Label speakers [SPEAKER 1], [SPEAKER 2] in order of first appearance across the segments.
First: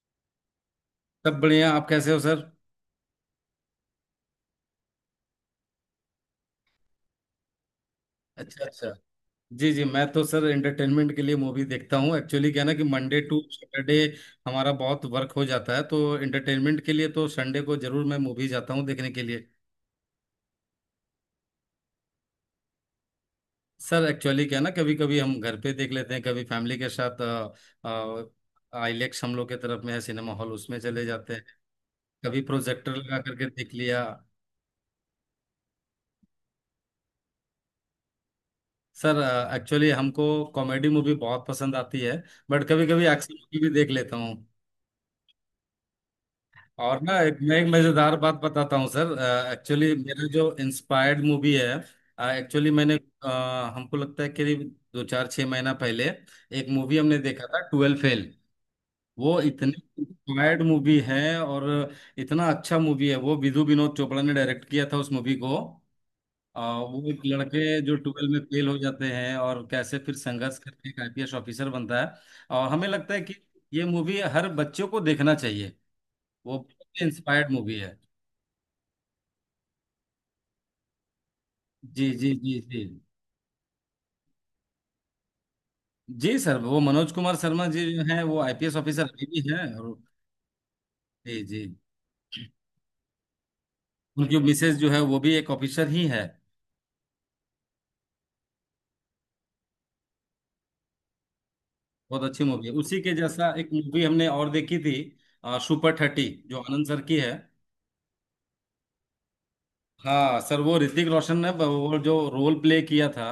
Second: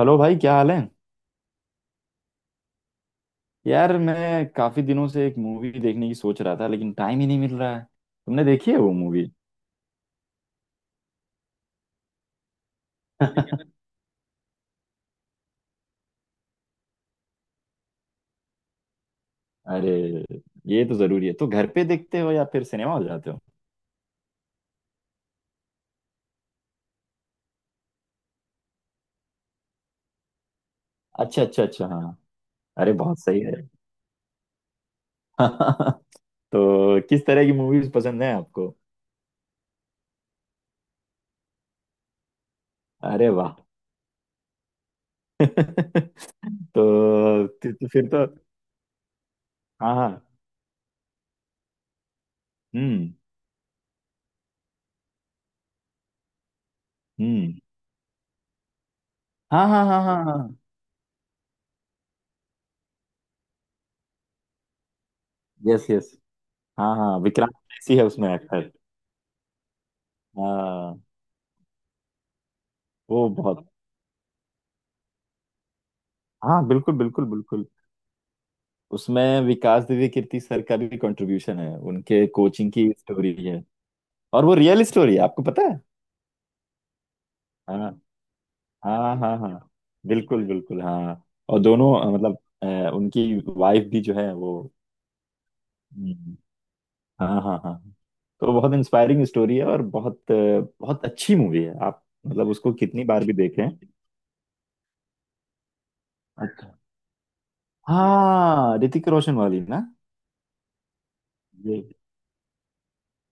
[SPEAKER 1] Hello भाई, क्या हाल है?
[SPEAKER 2] सब बढ़िया। आप कैसे हो सर?
[SPEAKER 1] यार, मैं काफी दिनों से एक मूवी देखने की सोच रहा था, लेकिन टाइम ही नहीं मिल रहा है। तुमने
[SPEAKER 2] अच्छा,
[SPEAKER 1] देखी है
[SPEAKER 2] अच्छा।
[SPEAKER 1] वो मूवी?
[SPEAKER 2] जी, जी, मैं तो सर एंटरटेनमेंट के लिए मूवी देखता हूँ। एक्चुअली क्या है ना कि मंडे टू सैटरडे हमारा बहुत वर्क हो जाता है, तो एंटरटेनमेंट के लिए तो संडे को जरूर मैं मूवी जाता हूँ देखने के लिए।
[SPEAKER 1] अरे, ये तो जरूरी है। तो घर पे देखते हो या फिर सिनेमा हो जाते हो?
[SPEAKER 2] सर एक्चुअली क्या है ना, कभी कभी हम घर पे देख लेते हैं, कभी फैमिली के साथ। आईलेक्स हम लोग के तरफ में है सिनेमा हॉल, उसमें चले जाते
[SPEAKER 1] अच्छा
[SPEAKER 2] हैं।
[SPEAKER 1] अच्छा अच्छा, हाँ।
[SPEAKER 2] कभी
[SPEAKER 1] अरे
[SPEAKER 2] प्रोजेक्टर
[SPEAKER 1] बहुत
[SPEAKER 2] लगा
[SPEAKER 1] सही
[SPEAKER 2] करके
[SPEAKER 1] है।
[SPEAKER 2] देख लिया।
[SPEAKER 1] तो किस तरह की मूवीज पसंद है आपको?
[SPEAKER 2] सर एक्चुअली हमको कॉमेडी मूवी बहुत पसंद आती है। बट कभी कभी
[SPEAKER 1] अरे
[SPEAKER 2] एक्शन
[SPEAKER 1] वाह।
[SPEAKER 2] मूवी भी देख लेता हूँ।
[SPEAKER 1] तो,
[SPEAKER 2] और ना एक
[SPEAKER 1] तो,
[SPEAKER 2] मैं एक
[SPEAKER 1] तो फिर
[SPEAKER 2] मजेदार
[SPEAKER 1] तो
[SPEAKER 2] बात बताता हूँ सर। एक्चुअली
[SPEAKER 1] हाँ
[SPEAKER 2] मेरा
[SPEAKER 1] हाँ।
[SPEAKER 2] जो इंस्पायर्ड मूवी है, एक्चुअली मैंने
[SPEAKER 1] हम्म।
[SPEAKER 2] अ, हमको लगता है करीब दो चार छह महीना पहले एक मूवी हमने देखा
[SPEAKER 1] हम्म।
[SPEAKER 2] था, 12 फेल। वो
[SPEAKER 1] हाँ
[SPEAKER 2] इतनी
[SPEAKER 1] हाँ हाँ हाँ हाँ।
[SPEAKER 2] इंस्पायर्ड मूवी है और इतना अच्छा मूवी है। वो विधु विनोद चोपड़ा ने डायरेक्ट किया था उस मूवी को।
[SPEAKER 1] Yes yes. हाँ
[SPEAKER 2] वो
[SPEAKER 1] हाँ,
[SPEAKER 2] एक
[SPEAKER 1] विक्रांत
[SPEAKER 2] लड़के जो
[SPEAKER 1] मैसी है
[SPEAKER 2] 12
[SPEAKER 1] उसमें
[SPEAKER 2] में फेल
[SPEAKER 1] एक्टर।
[SPEAKER 2] हो जाते हैं और कैसे फिर संघर्ष करके
[SPEAKER 1] हाँ,
[SPEAKER 2] एक आईपीएस ऑफिसर बनता है। और हमें लगता है
[SPEAKER 1] वो
[SPEAKER 2] कि
[SPEAKER 1] बहुत।
[SPEAKER 2] ये मूवी हर बच्चों को देखना चाहिए। वो
[SPEAKER 1] हाँ बिल्कुल बिल्कुल
[SPEAKER 2] इंस्पायर्ड
[SPEAKER 1] बिल्कुल।
[SPEAKER 2] मूवी है।
[SPEAKER 1] उसमें विकास दिव्य कीर्ति सर का भी कंट्रीब्यूशन है,
[SPEAKER 2] जी,
[SPEAKER 1] उनके
[SPEAKER 2] जी, जी,
[SPEAKER 1] कोचिंग
[SPEAKER 2] जी।
[SPEAKER 1] की स्टोरी है। और वो रियल स्टोरी है, आपको पता है?
[SPEAKER 2] जी सर, वो मनोज कुमार शर्मा जी
[SPEAKER 1] हाँ
[SPEAKER 2] जो हैं, वो आईपीएस ऑफिसर
[SPEAKER 1] हाँ
[SPEAKER 2] अभी
[SPEAKER 1] हाँ
[SPEAKER 2] भी हैं।
[SPEAKER 1] हाँ,
[SPEAKER 2] और
[SPEAKER 1] बिल्कुल बिल्कुल, हाँ।
[SPEAKER 2] जी,
[SPEAKER 1] और
[SPEAKER 2] जी।
[SPEAKER 1] दोनों मतलब, उनकी वाइफ भी जो है
[SPEAKER 2] उनकी
[SPEAKER 1] वो।
[SPEAKER 2] मिसेज जो है, वो भी एक ऑफिसर ही है।
[SPEAKER 1] हम्म, हाँ हाँ हाँ। तो बहुत इंस्पायरिंग स्टोरी है और बहुत बहुत अच्छी मूवी है। आप
[SPEAKER 2] बहुत अच्छी
[SPEAKER 1] मतलब
[SPEAKER 2] मूवी है।
[SPEAKER 1] उसको
[SPEAKER 2] उसी
[SPEAKER 1] कितनी
[SPEAKER 2] के
[SPEAKER 1] बार भी
[SPEAKER 2] जैसा
[SPEAKER 1] देखें।
[SPEAKER 2] एक मूवी हमने और देखी थी, सुपर 30, जो
[SPEAKER 1] अच्छा।
[SPEAKER 2] आनंद सर की है।
[SPEAKER 1] हाँ, ऋतिक रोशन वाली ना।
[SPEAKER 2] हाँ सर, वो ऋतिक रोशन ने
[SPEAKER 1] ये
[SPEAKER 2] वो जो रोल प्ले किया था।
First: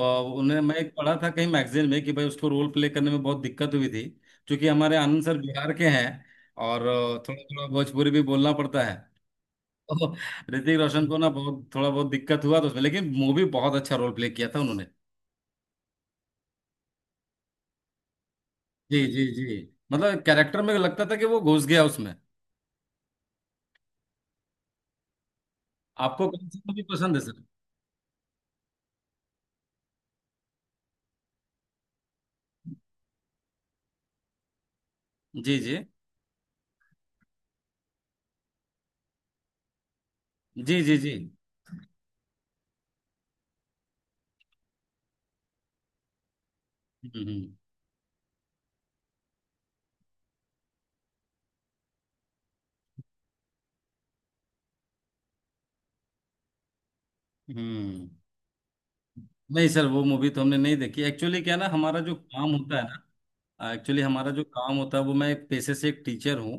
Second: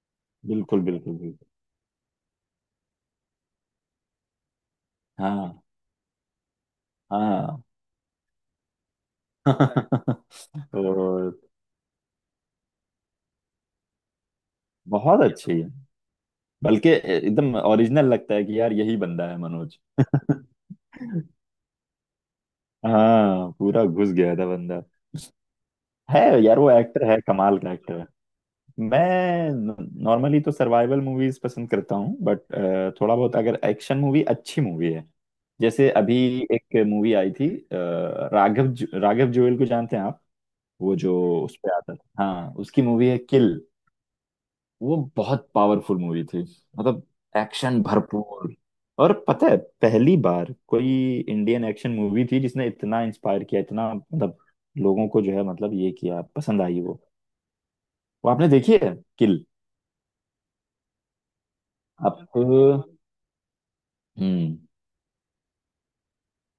[SPEAKER 2] और उन्हें मैं
[SPEAKER 1] बिल्कुल
[SPEAKER 2] एक पढ़ा
[SPEAKER 1] बिल्कुल
[SPEAKER 2] था
[SPEAKER 1] बिल्कुल।
[SPEAKER 2] कहीं मैगजीन में कि भाई उसको रोल प्ले करने में बहुत दिक्कत हुई थी। क्योंकि हमारे आनंद सर
[SPEAKER 1] हाँ
[SPEAKER 2] बिहार के हैं और थोड़ा
[SPEAKER 1] हाँ।
[SPEAKER 2] थोड़ा भोजपुरी भी बोलना पड़ता है। तो ऋतिक रोशन को ना
[SPEAKER 1] तो
[SPEAKER 2] बहुत थोड़ा बहुत दिक्कत हुआ तो उसमें, लेकिन मूवी बहुत अच्छा रोल प्ले किया था उन्होंने।
[SPEAKER 1] बहुत अच्छी है। बल्कि एकदम ओरिजिनल लगता है कि यार, यही
[SPEAKER 2] जी, जी,
[SPEAKER 1] बंदा है
[SPEAKER 2] जी।
[SPEAKER 1] मनोज।
[SPEAKER 2] मतलब कैरेक्टर में लगता था कि वो घुस गया उसमें।
[SPEAKER 1] हाँ, पूरा घुस गया था बंदा। है
[SPEAKER 2] आपको कौन सी
[SPEAKER 1] यार, वो
[SPEAKER 2] मूवी
[SPEAKER 1] एक्टर
[SPEAKER 2] पसंद
[SPEAKER 1] है,
[SPEAKER 2] है सर?
[SPEAKER 1] कमाल का एक्टर है। मैं नॉर्मली तो सर्वाइवल मूवीज पसंद करता हूँ, बट थोड़ा बहुत अगर एक्शन मूवी अच्छी मूवी है।
[SPEAKER 2] जी, जी,
[SPEAKER 1] जैसे अभी एक मूवी आई थी, राघव, राघव जुएल को जानते हैं आप?
[SPEAKER 2] जी, जी,
[SPEAKER 1] वो
[SPEAKER 2] जी।
[SPEAKER 1] जो उस पे आता था, हाँ, उसकी मूवी है किल। वो बहुत पावरफुल मूवी थी मतलब,
[SPEAKER 2] हम्म, हम्म,
[SPEAKER 1] एक्शन भरपूर। और पता है, पहली बार कोई इंडियन एक्शन मूवी थी जिसने इतना इंस्पायर किया, इतना मतलब लोगों को जो है, मतलब ये किया, पसंद आई वो।
[SPEAKER 2] हम्म।
[SPEAKER 1] वो आपने देखी है किल?
[SPEAKER 2] नहीं सर, वो मूवी तो हमने नहीं देखी। एक्चुअली क्या है ना, हमारा जो
[SPEAKER 1] आपको
[SPEAKER 2] काम होता है ना। एक्चुअली हमारा जो
[SPEAKER 1] हम्म।
[SPEAKER 2] काम होता है वो, मैं एक पेशे से एक टीचर हूँ।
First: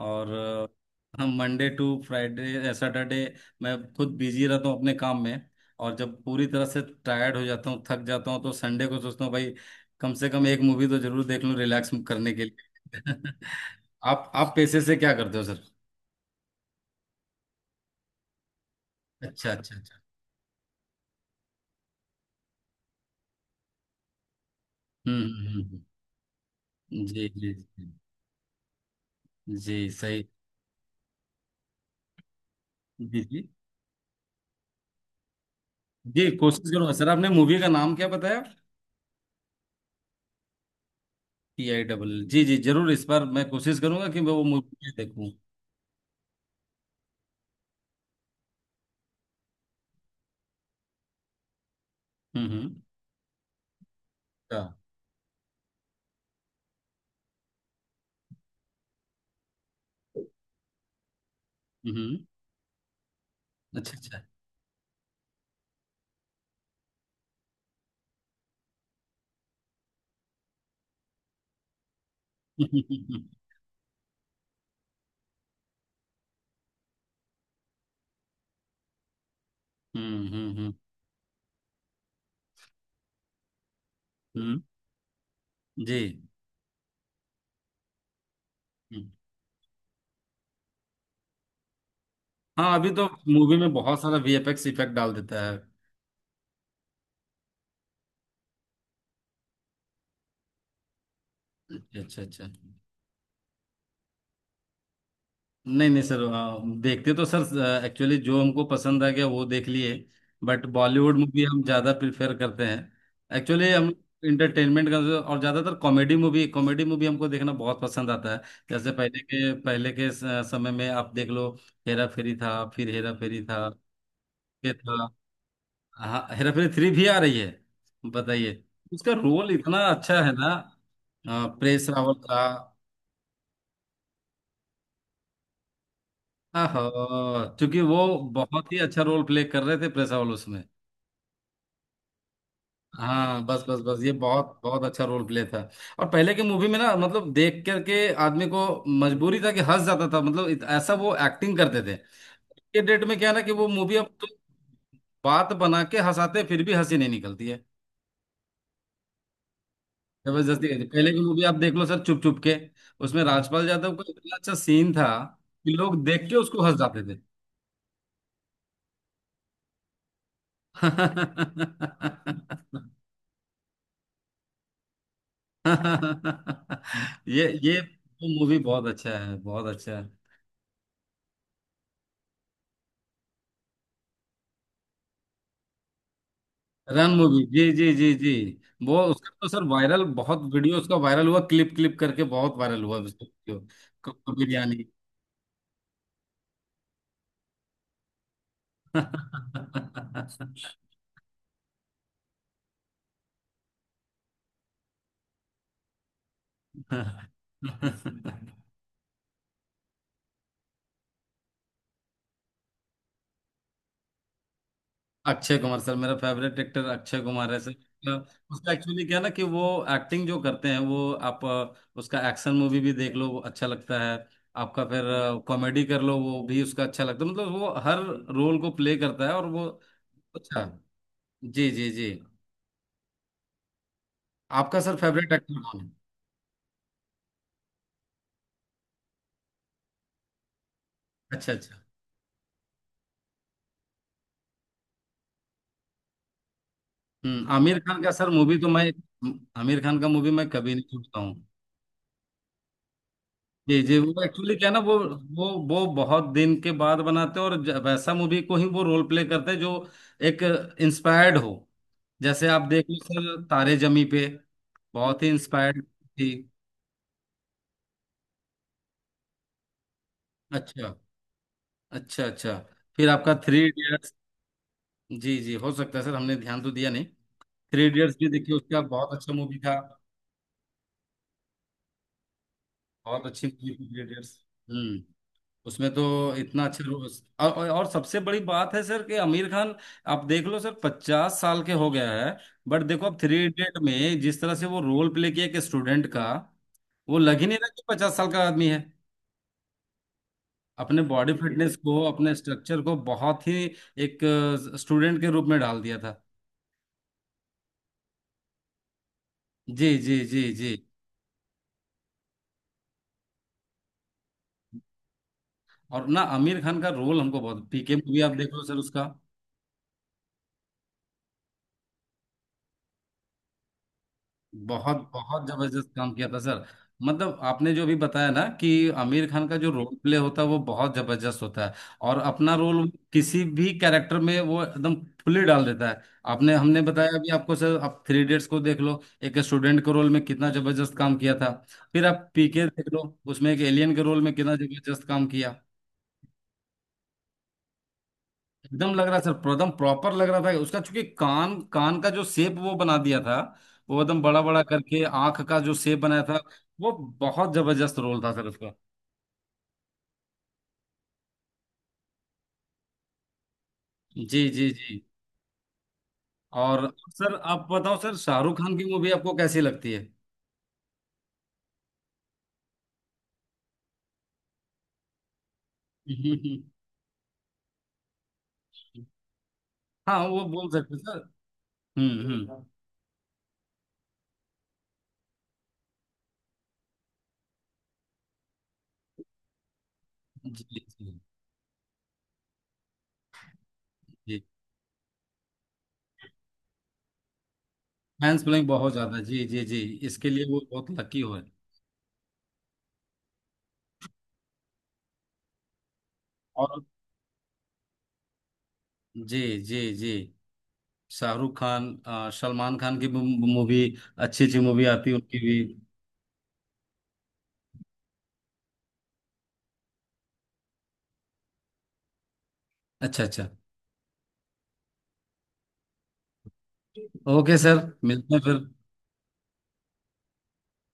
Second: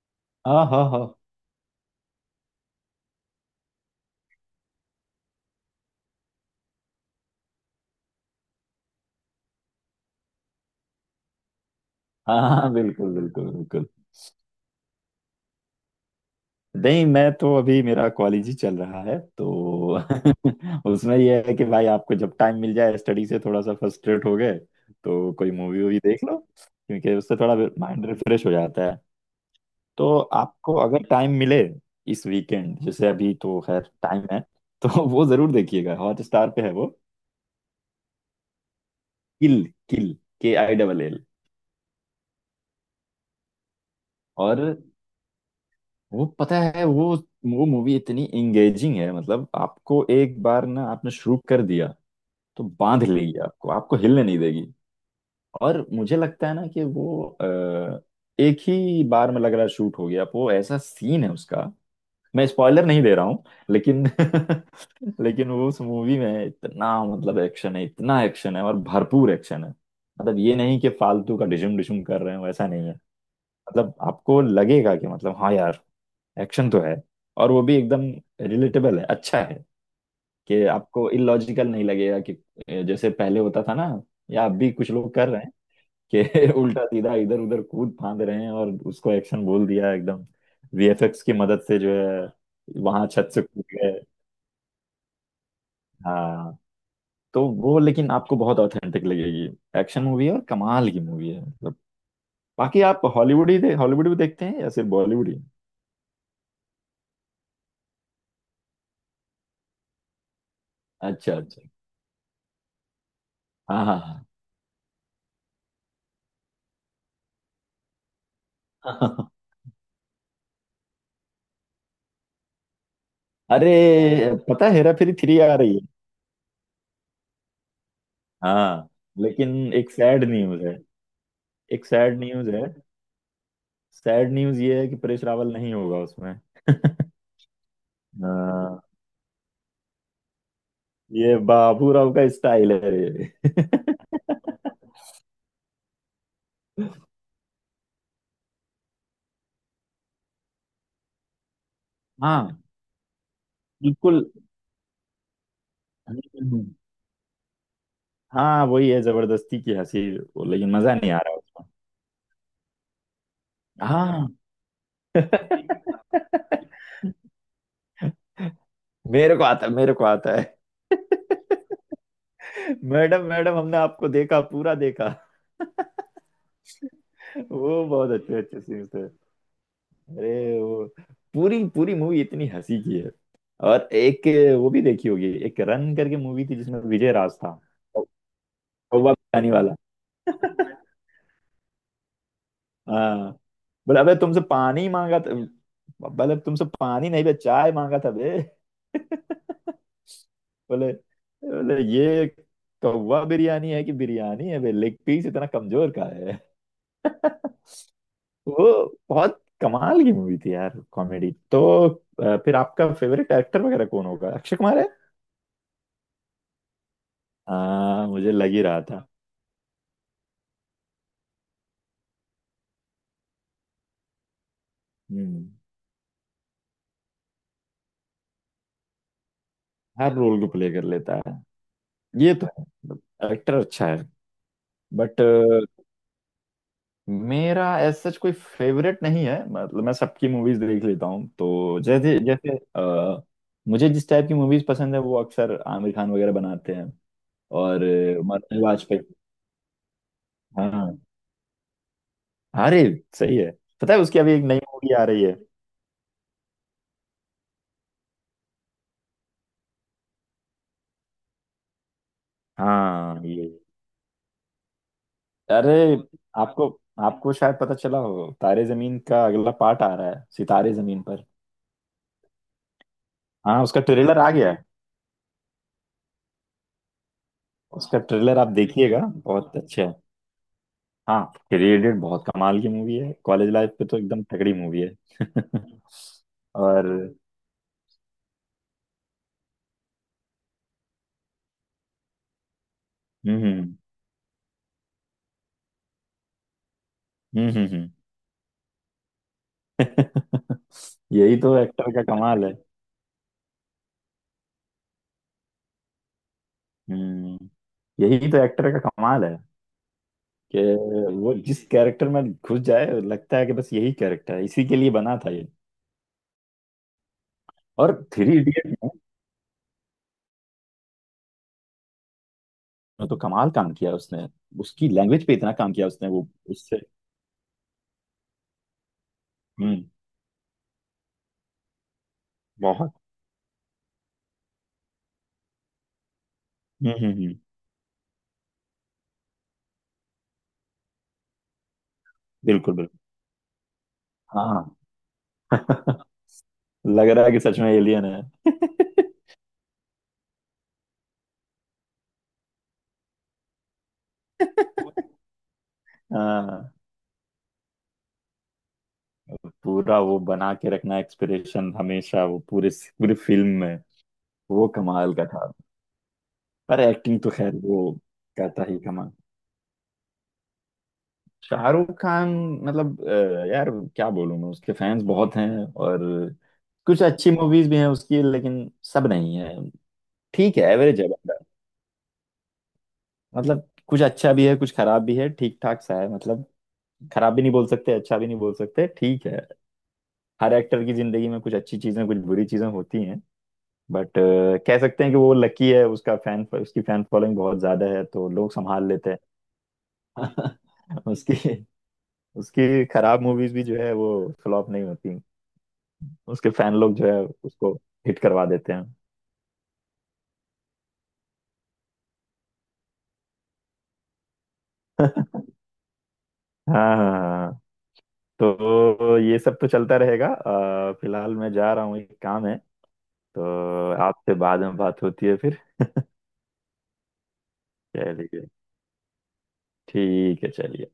[SPEAKER 2] और
[SPEAKER 1] हाँ हाँ हाँ,
[SPEAKER 2] हम मंडे टू फ्राइडे सैटरडे मैं खुद बिजी रहता हूँ अपने काम में। और जब पूरी तरह से टायर्ड हो जाता हूँ, थक जाता हूँ, तो संडे को सोचता हूँ भाई कम से कम एक मूवी तो जरूर देख लूँ रिलैक्स करने
[SPEAKER 1] हाँ
[SPEAKER 2] के लिए।
[SPEAKER 1] हाँ, बिल्कुल बिल्कुल बिल्कुल।
[SPEAKER 2] आप पेशे से क्या करते हो सर?
[SPEAKER 1] नहीं, मैं तो अभी मेरा कॉलेज ही चल रहा है
[SPEAKER 2] अच्छा, अच्छा,
[SPEAKER 1] तो।
[SPEAKER 2] अच्छा।
[SPEAKER 1] उसमें यह है कि भाई, आपको जब टाइम मिल जाए, स्टडी से थोड़ा सा फ्रस्ट्रेट हो गए तो
[SPEAKER 2] हम्म,
[SPEAKER 1] कोई
[SPEAKER 2] हम्म,
[SPEAKER 1] मूवी वूवी देख लो, क्योंकि
[SPEAKER 2] जी,
[SPEAKER 1] उससे
[SPEAKER 2] जी, जी,
[SPEAKER 1] थोड़ा माइंड रिफ्रेश हो जाता है।
[SPEAKER 2] जी
[SPEAKER 1] तो
[SPEAKER 2] सही।
[SPEAKER 1] आपको अगर टाइम मिले, इस वीकेंड, जैसे
[SPEAKER 2] जी,
[SPEAKER 1] अभी
[SPEAKER 2] जी,
[SPEAKER 1] तो खैर टाइम है, तो वो जरूर देखिएगा।
[SPEAKER 2] जी,
[SPEAKER 1] हॉटस्टार पे
[SPEAKER 2] कोशिश
[SPEAKER 1] है वो।
[SPEAKER 2] करूंगा सर। आपने मूवी का नाम क्या बताया?
[SPEAKER 1] Kill. Kill. K I double L.
[SPEAKER 2] PIGG। जी, जरूर इस बार मैं कोशिश करूंगा कि मैं वो
[SPEAKER 1] और
[SPEAKER 2] मूवी देखूं।
[SPEAKER 1] वो पता है, वो मूवी इतनी एंगेजिंग है मतलब, आपको एक बार ना आपने शुरू कर दिया,
[SPEAKER 2] हम्म, हम्म।
[SPEAKER 1] तो बांध लेगी आपको, आपको हिलने नहीं
[SPEAKER 2] अच्छा।
[SPEAKER 1] देगी। और मुझे लगता है ना कि वो एक ही बार में लग रहा है शूट हो गया, वो ऐसा सीन है उसका।
[SPEAKER 2] हम्म।
[SPEAKER 1] मैं स्पॉइलर नहीं दे रहा हूँ,
[SPEAKER 2] अच्छा,
[SPEAKER 1] लेकिन
[SPEAKER 2] अच्छा।
[SPEAKER 1] लेकिन वो उस मूवी में इतना मतलब एक्शन है, इतना एक्शन है और भरपूर एक्शन है। मतलब ये नहीं कि फालतू का डिशुम डिशुम कर रहे हो, ऐसा नहीं है। मतलब आपको लगेगा कि मतलब हाँ यार, एक्शन तो है, और वो भी एकदम रिलेटेबल है, अच्छा है।
[SPEAKER 2] हम्म, हम्म,
[SPEAKER 1] कि
[SPEAKER 2] हम्म,
[SPEAKER 1] आपको इलॉजिकल नहीं लगेगा कि जैसे पहले होता था ना, या अब
[SPEAKER 2] हम्म,
[SPEAKER 1] भी कुछ लोग कर रहे हैं
[SPEAKER 2] जी।
[SPEAKER 1] कि उल्टा सीधा इधर उधर कूद फांद रहे हैं और
[SPEAKER 2] हम्म।
[SPEAKER 1] उसको एक्शन बोल दिया एकदम। वीएफएक्स की मदद से जो है,
[SPEAKER 2] हाँ अभी तो
[SPEAKER 1] वहां छत से
[SPEAKER 2] मूवी
[SPEAKER 1] कूद
[SPEAKER 2] में
[SPEAKER 1] गए।
[SPEAKER 2] बहुत सारा वीएफएक्स इफेक्ट डाल देता है।
[SPEAKER 1] हाँ, तो वो लेकिन आपको बहुत ऑथेंटिक लगेगी। एक्शन मूवी है और कमाल की मूवी है मतलब।
[SPEAKER 2] अच्छा, अच्छा, अच्छा।
[SPEAKER 1] बाकी आप हॉलीवुड भी देखते हैं या सिर्फ बॉलीवुड ही?
[SPEAKER 2] नहीं नहीं सर, देखते तो सर एक्चुअली जो हमको पसंद आ गया वो देख लिए। बट बॉलीवुड
[SPEAKER 1] अच्छा
[SPEAKER 2] मूवी
[SPEAKER 1] अच्छा,
[SPEAKER 2] हम ज़्यादा प्रिफेर करते हैं एक्चुअली
[SPEAKER 1] हाँ
[SPEAKER 2] हम।
[SPEAKER 1] हाँ
[SPEAKER 2] इंटरटेनमेंट का और ज़्यादातर कॉमेडी मूवी, कॉमेडी मूवी हमको देखना बहुत पसंद आता है। जैसे पहले
[SPEAKER 1] हाँ।
[SPEAKER 2] के पहले के समय में आप देख लो। हेरा फेरी था, फिर हेरा फेरी था।
[SPEAKER 1] अरे, पता
[SPEAKER 2] ये
[SPEAKER 1] है हेरा
[SPEAKER 2] था।
[SPEAKER 1] फेरी थ्री आ रही है?
[SPEAKER 2] हाँ, हेरा फेरी 3 भी आ रही है। बताइए,
[SPEAKER 1] हाँ,
[SPEAKER 2] उसका रोल
[SPEAKER 1] लेकिन
[SPEAKER 2] इतना
[SPEAKER 1] एक
[SPEAKER 2] अच्छा
[SPEAKER 1] सैड
[SPEAKER 2] है ना,
[SPEAKER 1] न्यूज है। एक
[SPEAKER 2] परेश रावल
[SPEAKER 1] सैड
[SPEAKER 2] का।
[SPEAKER 1] न्यूज है। सैड न्यूज ये है कि परेश रावल नहीं होगा उसमें।
[SPEAKER 2] हाँ, क्योंकि वो
[SPEAKER 1] आ,
[SPEAKER 2] बहुत ही अच्छा रोल प्ले कर रहे थे प्रेस हाउस में।
[SPEAKER 1] ये बाबूराव का स्टाइल है
[SPEAKER 2] हाँ
[SPEAKER 1] रे।
[SPEAKER 2] बस, बस, बस, ये बहुत बहुत अच्छा रोल प्ले था। और पहले के मूवी में ना, मतलब, देख करके आदमी को मजबूरी था कि हंस जाता था, मतलब ऐसा वो एक्टिंग करते थे।
[SPEAKER 1] हाँ
[SPEAKER 2] के डेट में क्या है ना कि वो मूवी अब
[SPEAKER 1] बिल्कुल।
[SPEAKER 2] तो बात बना के हंसाते हैं, फिर भी हंसी नहीं निकलती है।
[SPEAKER 1] हाँ वही है, जबरदस्ती की हंसी वो,
[SPEAKER 2] जबरदस्ती
[SPEAKER 1] लेकिन
[SPEAKER 2] करती है।
[SPEAKER 1] मजा नहीं
[SPEAKER 2] पहले
[SPEAKER 1] आ
[SPEAKER 2] की
[SPEAKER 1] रहा
[SPEAKER 2] मूवी आप
[SPEAKER 1] उसमें।
[SPEAKER 2] देख लो सर, चुप चुप के, उसमें राजपाल यादव का
[SPEAKER 1] हाँ,
[SPEAKER 2] इतना अच्छा सीन था कि लोग देख के उसको हंस जाते थे।
[SPEAKER 1] मेरे को आता है, मेरे को आता है। मैडम मैडम, हमने आपको देखा, पूरा देखा।
[SPEAKER 2] ये
[SPEAKER 1] वो बहुत अच्छे
[SPEAKER 2] मूवी
[SPEAKER 1] अच्छे
[SPEAKER 2] बहुत
[SPEAKER 1] सीन्स थे।
[SPEAKER 2] अच्छा है, बहुत अच्छा है।
[SPEAKER 1] अरे वो पूरी पूरी मूवी इतनी हंसी की है। और एक, वो भी देखी होगी, एक रन करके मूवी थी जिसमें
[SPEAKER 2] रन
[SPEAKER 1] विजय राज
[SPEAKER 2] मूवी।
[SPEAKER 1] था।
[SPEAKER 2] जी, जी, जी, जी। वो
[SPEAKER 1] कौवा
[SPEAKER 2] उसका तो
[SPEAKER 1] बनाने
[SPEAKER 2] सर
[SPEAKER 1] वाला।
[SPEAKER 2] वायरल बहुत वीडियो, उसका वायरल हुआ, क्लिप क्लिप करके बहुत वायरल हुआ उसका
[SPEAKER 1] हाँ,
[SPEAKER 2] वीडियो।
[SPEAKER 1] बोला अबे
[SPEAKER 2] कब?
[SPEAKER 1] तुमसे पानी मांगा था? बोले तुमसे पानी नहीं बे, चाय मांगा था बे।
[SPEAKER 2] बिरयानी।
[SPEAKER 1] बोले बोले ये कौवा बिरयानी है कि बिरयानी है बे? लेग पीस इतना कमजोर का है। वो बहुत कमाल की मूवी थी यार कॉमेडी तो। फिर आपका फेवरेट एक्टर वगैरह कौन होगा? अक्षय कुमार है?
[SPEAKER 2] अक्षय कुमार सर, मेरा फेवरेट एक्टर अक्षय कुमार है सर।
[SPEAKER 1] हाँ, मुझे लग ही
[SPEAKER 2] उसका
[SPEAKER 1] रहा
[SPEAKER 2] एक्चुअली
[SPEAKER 1] था।
[SPEAKER 2] क्या है ना कि वो एक्टिंग जो करते हैं, वो आप उसका एक्शन मूवी भी देख लो, वो अच्छा लगता है। आपका फिर
[SPEAKER 1] हम्म।
[SPEAKER 2] कॉमेडी कर लो, वो भी उसका अच्छा लगता है, मतलब वो हर रोल को प्ले करता है और वो
[SPEAKER 1] हर रोल को
[SPEAKER 2] अच्छा।
[SPEAKER 1] प्ले कर लेता है।
[SPEAKER 2] जी, जी, जी।
[SPEAKER 1] ये तो है, एक्टर अच्छा है।
[SPEAKER 2] आपका सर
[SPEAKER 1] बट
[SPEAKER 2] फेवरेट एक्टर कौन है?
[SPEAKER 1] मेरा एज सच कोई फेवरेट नहीं है, मतलब मैं सबकी मूवीज देख लेता हूँ।
[SPEAKER 2] अच्छा, अच्छा।
[SPEAKER 1] तो जैसे जैसे मुझे जिस टाइप की मूवीज पसंद है, वो अक्सर आमिर खान वगैरह बनाते हैं।
[SPEAKER 2] हम्म। आमिर
[SPEAKER 1] और
[SPEAKER 2] खान का सर मूवी
[SPEAKER 1] मरने
[SPEAKER 2] तो मैं,
[SPEAKER 1] वाजपेयी।
[SPEAKER 2] आमिर खान का मूवी मैं कभी नहीं
[SPEAKER 1] हाँ,
[SPEAKER 2] छूटता हूँ।
[SPEAKER 1] अरे सही है।
[SPEAKER 2] जी,
[SPEAKER 1] पता
[SPEAKER 2] जी,
[SPEAKER 1] है उसकी
[SPEAKER 2] वो
[SPEAKER 1] अभी एक
[SPEAKER 2] एक्चुअली
[SPEAKER 1] नई
[SPEAKER 2] क्या है ना,
[SPEAKER 1] मूवी
[SPEAKER 2] वो
[SPEAKER 1] आ रही है?
[SPEAKER 2] वो वो बहुत दिन के बाद बनाते हैं और वैसा मूवी को ही वो रोल प्ले करते हैं जो एक इंस्पायर्ड हो। जैसे आप देख लो
[SPEAKER 1] हाँ,
[SPEAKER 2] सर,
[SPEAKER 1] ये,
[SPEAKER 2] तारे जमी पे, बहुत ही
[SPEAKER 1] अरे
[SPEAKER 2] इंस्पायर्ड थी।
[SPEAKER 1] आपको, आपको शायद पता चला हो, तारे जमीन का अगला पार्ट आ रहा है, सितारे
[SPEAKER 2] अच्छा,
[SPEAKER 1] जमीन पर।
[SPEAKER 2] अच्छा, अच्छा। फिर आपका
[SPEAKER 1] हाँ,
[SPEAKER 2] थ्री
[SPEAKER 1] उसका
[SPEAKER 2] इडियट्स
[SPEAKER 1] ट्रेलर आ गया है।
[SPEAKER 2] जी, जी, हो सकता है सर, हमने ध्यान तो दिया नहीं। थ्री
[SPEAKER 1] उसका
[SPEAKER 2] इडियट्स भी
[SPEAKER 1] ट्रेलर आप
[SPEAKER 2] देखिए, उसका
[SPEAKER 1] देखिएगा,
[SPEAKER 2] बहुत अच्छा
[SPEAKER 1] बहुत
[SPEAKER 2] मूवी था।
[SPEAKER 1] अच्छा है। हाँ, थ्री इडियट बहुत कमाल की मूवी है,
[SPEAKER 2] बहुत अच्छी
[SPEAKER 1] कॉलेज
[SPEAKER 2] मूवी
[SPEAKER 1] लाइफ पे
[SPEAKER 2] थी
[SPEAKER 1] तो
[SPEAKER 2] थ्री
[SPEAKER 1] एकदम
[SPEAKER 2] इडियट्स
[SPEAKER 1] तगड़ी मूवी
[SPEAKER 2] हम्म।
[SPEAKER 1] है।
[SPEAKER 2] उसमें तो इतना अच्छा
[SPEAKER 1] और
[SPEAKER 2] और सबसे बड़ी बात है सर कि आमिर खान, आप देख लो सर, 50 साल के हो गया है। बट देखो अब
[SPEAKER 1] हम्म
[SPEAKER 2] थ्री
[SPEAKER 1] हम्म
[SPEAKER 2] इडियट में जिस तरह से वो रोल प्ले किया एक स्टूडेंट का, वो लग ही नहीं रहा कि
[SPEAKER 1] हम्म।
[SPEAKER 2] 50 साल का आदमी है। अपने बॉडी
[SPEAKER 1] यही तो
[SPEAKER 2] फिटनेस
[SPEAKER 1] एक्टर
[SPEAKER 2] को,
[SPEAKER 1] का
[SPEAKER 2] अपने
[SPEAKER 1] कमाल है।
[SPEAKER 2] स्ट्रक्चर को, बहुत ही एक स्टूडेंट के रूप में डाल दिया था।
[SPEAKER 1] हम्म। यही तो एक्टर का कमाल है
[SPEAKER 2] जी, जी, जी,
[SPEAKER 1] कि
[SPEAKER 2] जी।
[SPEAKER 1] वो जिस कैरेक्टर में घुस जाए, लगता है कि बस यही कैरेक्टर है, इसी के लिए बना था ये।
[SPEAKER 2] और ना आमिर खान का रोल हमको बहुत,
[SPEAKER 1] और
[SPEAKER 2] पीके मूवी आप
[SPEAKER 1] थ्री
[SPEAKER 2] देख लो
[SPEAKER 1] इडियट
[SPEAKER 2] सर
[SPEAKER 1] में
[SPEAKER 2] उसका,
[SPEAKER 1] वो तो कमाल काम किया उसने। उसकी
[SPEAKER 2] बहुत
[SPEAKER 1] लैंग्वेज पे
[SPEAKER 2] बहुत
[SPEAKER 1] इतना काम किया
[SPEAKER 2] जबरदस्त
[SPEAKER 1] उसने,
[SPEAKER 2] काम
[SPEAKER 1] वो
[SPEAKER 2] किया था सर।
[SPEAKER 1] उससे
[SPEAKER 2] मतलब आपने जो भी बताया ना कि आमिर खान का जो
[SPEAKER 1] हम्म,
[SPEAKER 2] रोल प्ले होता है वो बहुत जबरदस्त होता है। और अपना रोल
[SPEAKER 1] बहुत।
[SPEAKER 2] किसी भी कैरेक्टर में वो एकदम फुली डाल देता है। आपने हमने बताया अभी
[SPEAKER 1] हम्म।
[SPEAKER 2] आपको सर, आप 3 इडियट्स को देख लो, एक स्टूडेंट के रोल में कितना जबरदस्त काम किया था। फिर आप पीके
[SPEAKER 1] बिल्कुल
[SPEAKER 2] देख
[SPEAKER 1] बिल्कुल।
[SPEAKER 2] लो, उसमें एक एलियन के रोल में कितना
[SPEAKER 1] हाँ,
[SPEAKER 2] जबरदस्त काम किया।
[SPEAKER 1] लग रहा है कि सच में एलियन है।
[SPEAKER 2] एकदम लग रहा सर, एकदम प्रॉपर लग रहा था उसका। चूंकि कान कान का जो शेप वो बना दिया था, वो एकदम बड़ा बड़ा करके आंख का जो शेप बनाया था।
[SPEAKER 1] हाँ,
[SPEAKER 2] वो बहुत जबरदस्त रोल था सर उसका।
[SPEAKER 1] पूरा वो बना के रखना एक्सपिरेशन हमेशा वो पूरे, पूरी फिल्म में
[SPEAKER 2] जी,
[SPEAKER 1] वो
[SPEAKER 2] जी, जी।
[SPEAKER 1] कमाल का था। पर
[SPEAKER 2] और
[SPEAKER 1] एक्टिंग तो
[SPEAKER 2] सर
[SPEAKER 1] खैर
[SPEAKER 2] आप
[SPEAKER 1] वो
[SPEAKER 2] बताओ सर, शाहरुख
[SPEAKER 1] कहता
[SPEAKER 2] खान
[SPEAKER 1] ही
[SPEAKER 2] की मूवी
[SPEAKER 1] कमाल।
[SPEAKER 2] आपको कैसी लगती है?
[SPEAKER 1] शाहरुख खान, मतलब यार, क्या बोलूं, मैं उसके फैंस बहुत हैं। और कुछ अच्छी मूवीज भी हैं उसकी, लेकिन सब नहीं है।
[SPEAKER 2] हाँ वो
[SPEAKER 1] ठीक है,
[SPEAKER 2] बोल सकते हैं
[SPEAKER 1] एवरेज है
[SPEAKER 2] सर।
[SPEAKER 1] बंदा।
[SPEAKER 2] हम्म, हम्म।
[SPEAKER 1] मतलब कुछ अच्छा भी है, कुछ खराब भी है, ठीक ठाक सा है मतलब। खराब भी नहीं बोल सकते, अच्छा भी नहीं बोल सकते, ठीक है। हर
[SPEAKER 2] जी,
[SPEAKER 1] एक्टर की
[SPEAKER 2] जी,
[SPEAKER 1] जिंदगी में कुछ अच्छी चीजें, कुछ बुरी चीजें होती हैं। बट
[SPEAKER 2] जी।
[SPEAKER 1] कह सकते हैं कि वो लकी है, उसका फैन, उसकी फैन फॉलोइंग बहुत ज्यादा है, तो
[SPEAKER 2] फैंस
[SPEAKER 1] लोग
[SPEAKER 2] फॉलोइंग
[SPEAKER 1] संभाल
[SPEAKER 2] बहुत
[SPEAKER 1] लेते
[SPEAKER 2] ज्यादा। जी, जी, जी, इसके लिए वो बहुत
[SPEAKER 1] हैं।
[SPEAKER 2] लकी
[SPEAKER 1] उसकी,
[SPEAKER 2] हुए।
[SPEAKER 1] उसकी खराब मूवीज भी जो है वो फ्लॉप नहीं होती, उसके फैन
[SPEAKER 2] और
[SPEAKER 1] लोग जो है उसको हिट करवा देते हैं।
[SPEAKER 2] जी, जी, जी। शाहरुख खान, सलमान खान की मूवी, अच्छी अच्छी मूवी आती है उनकी भी।
[SPEAKER 1] हाँ हाँ हाँ। तो ये सब तो चलता रहेगा। फिलहाल मैं जा रहा हूँ, एक काम है,
[SPEAKER 2] अच्छा, अच्छा।
[SPEAKER 1] तो आपसे बाद में बात होती है फिर।
[SPEAKER 2] ओके सर, मिलते हैं
[SPEAKER 1] चलिए।
[SPEAKER 2] फिर।
[SPEAKER 1] ठीक है, चलिए।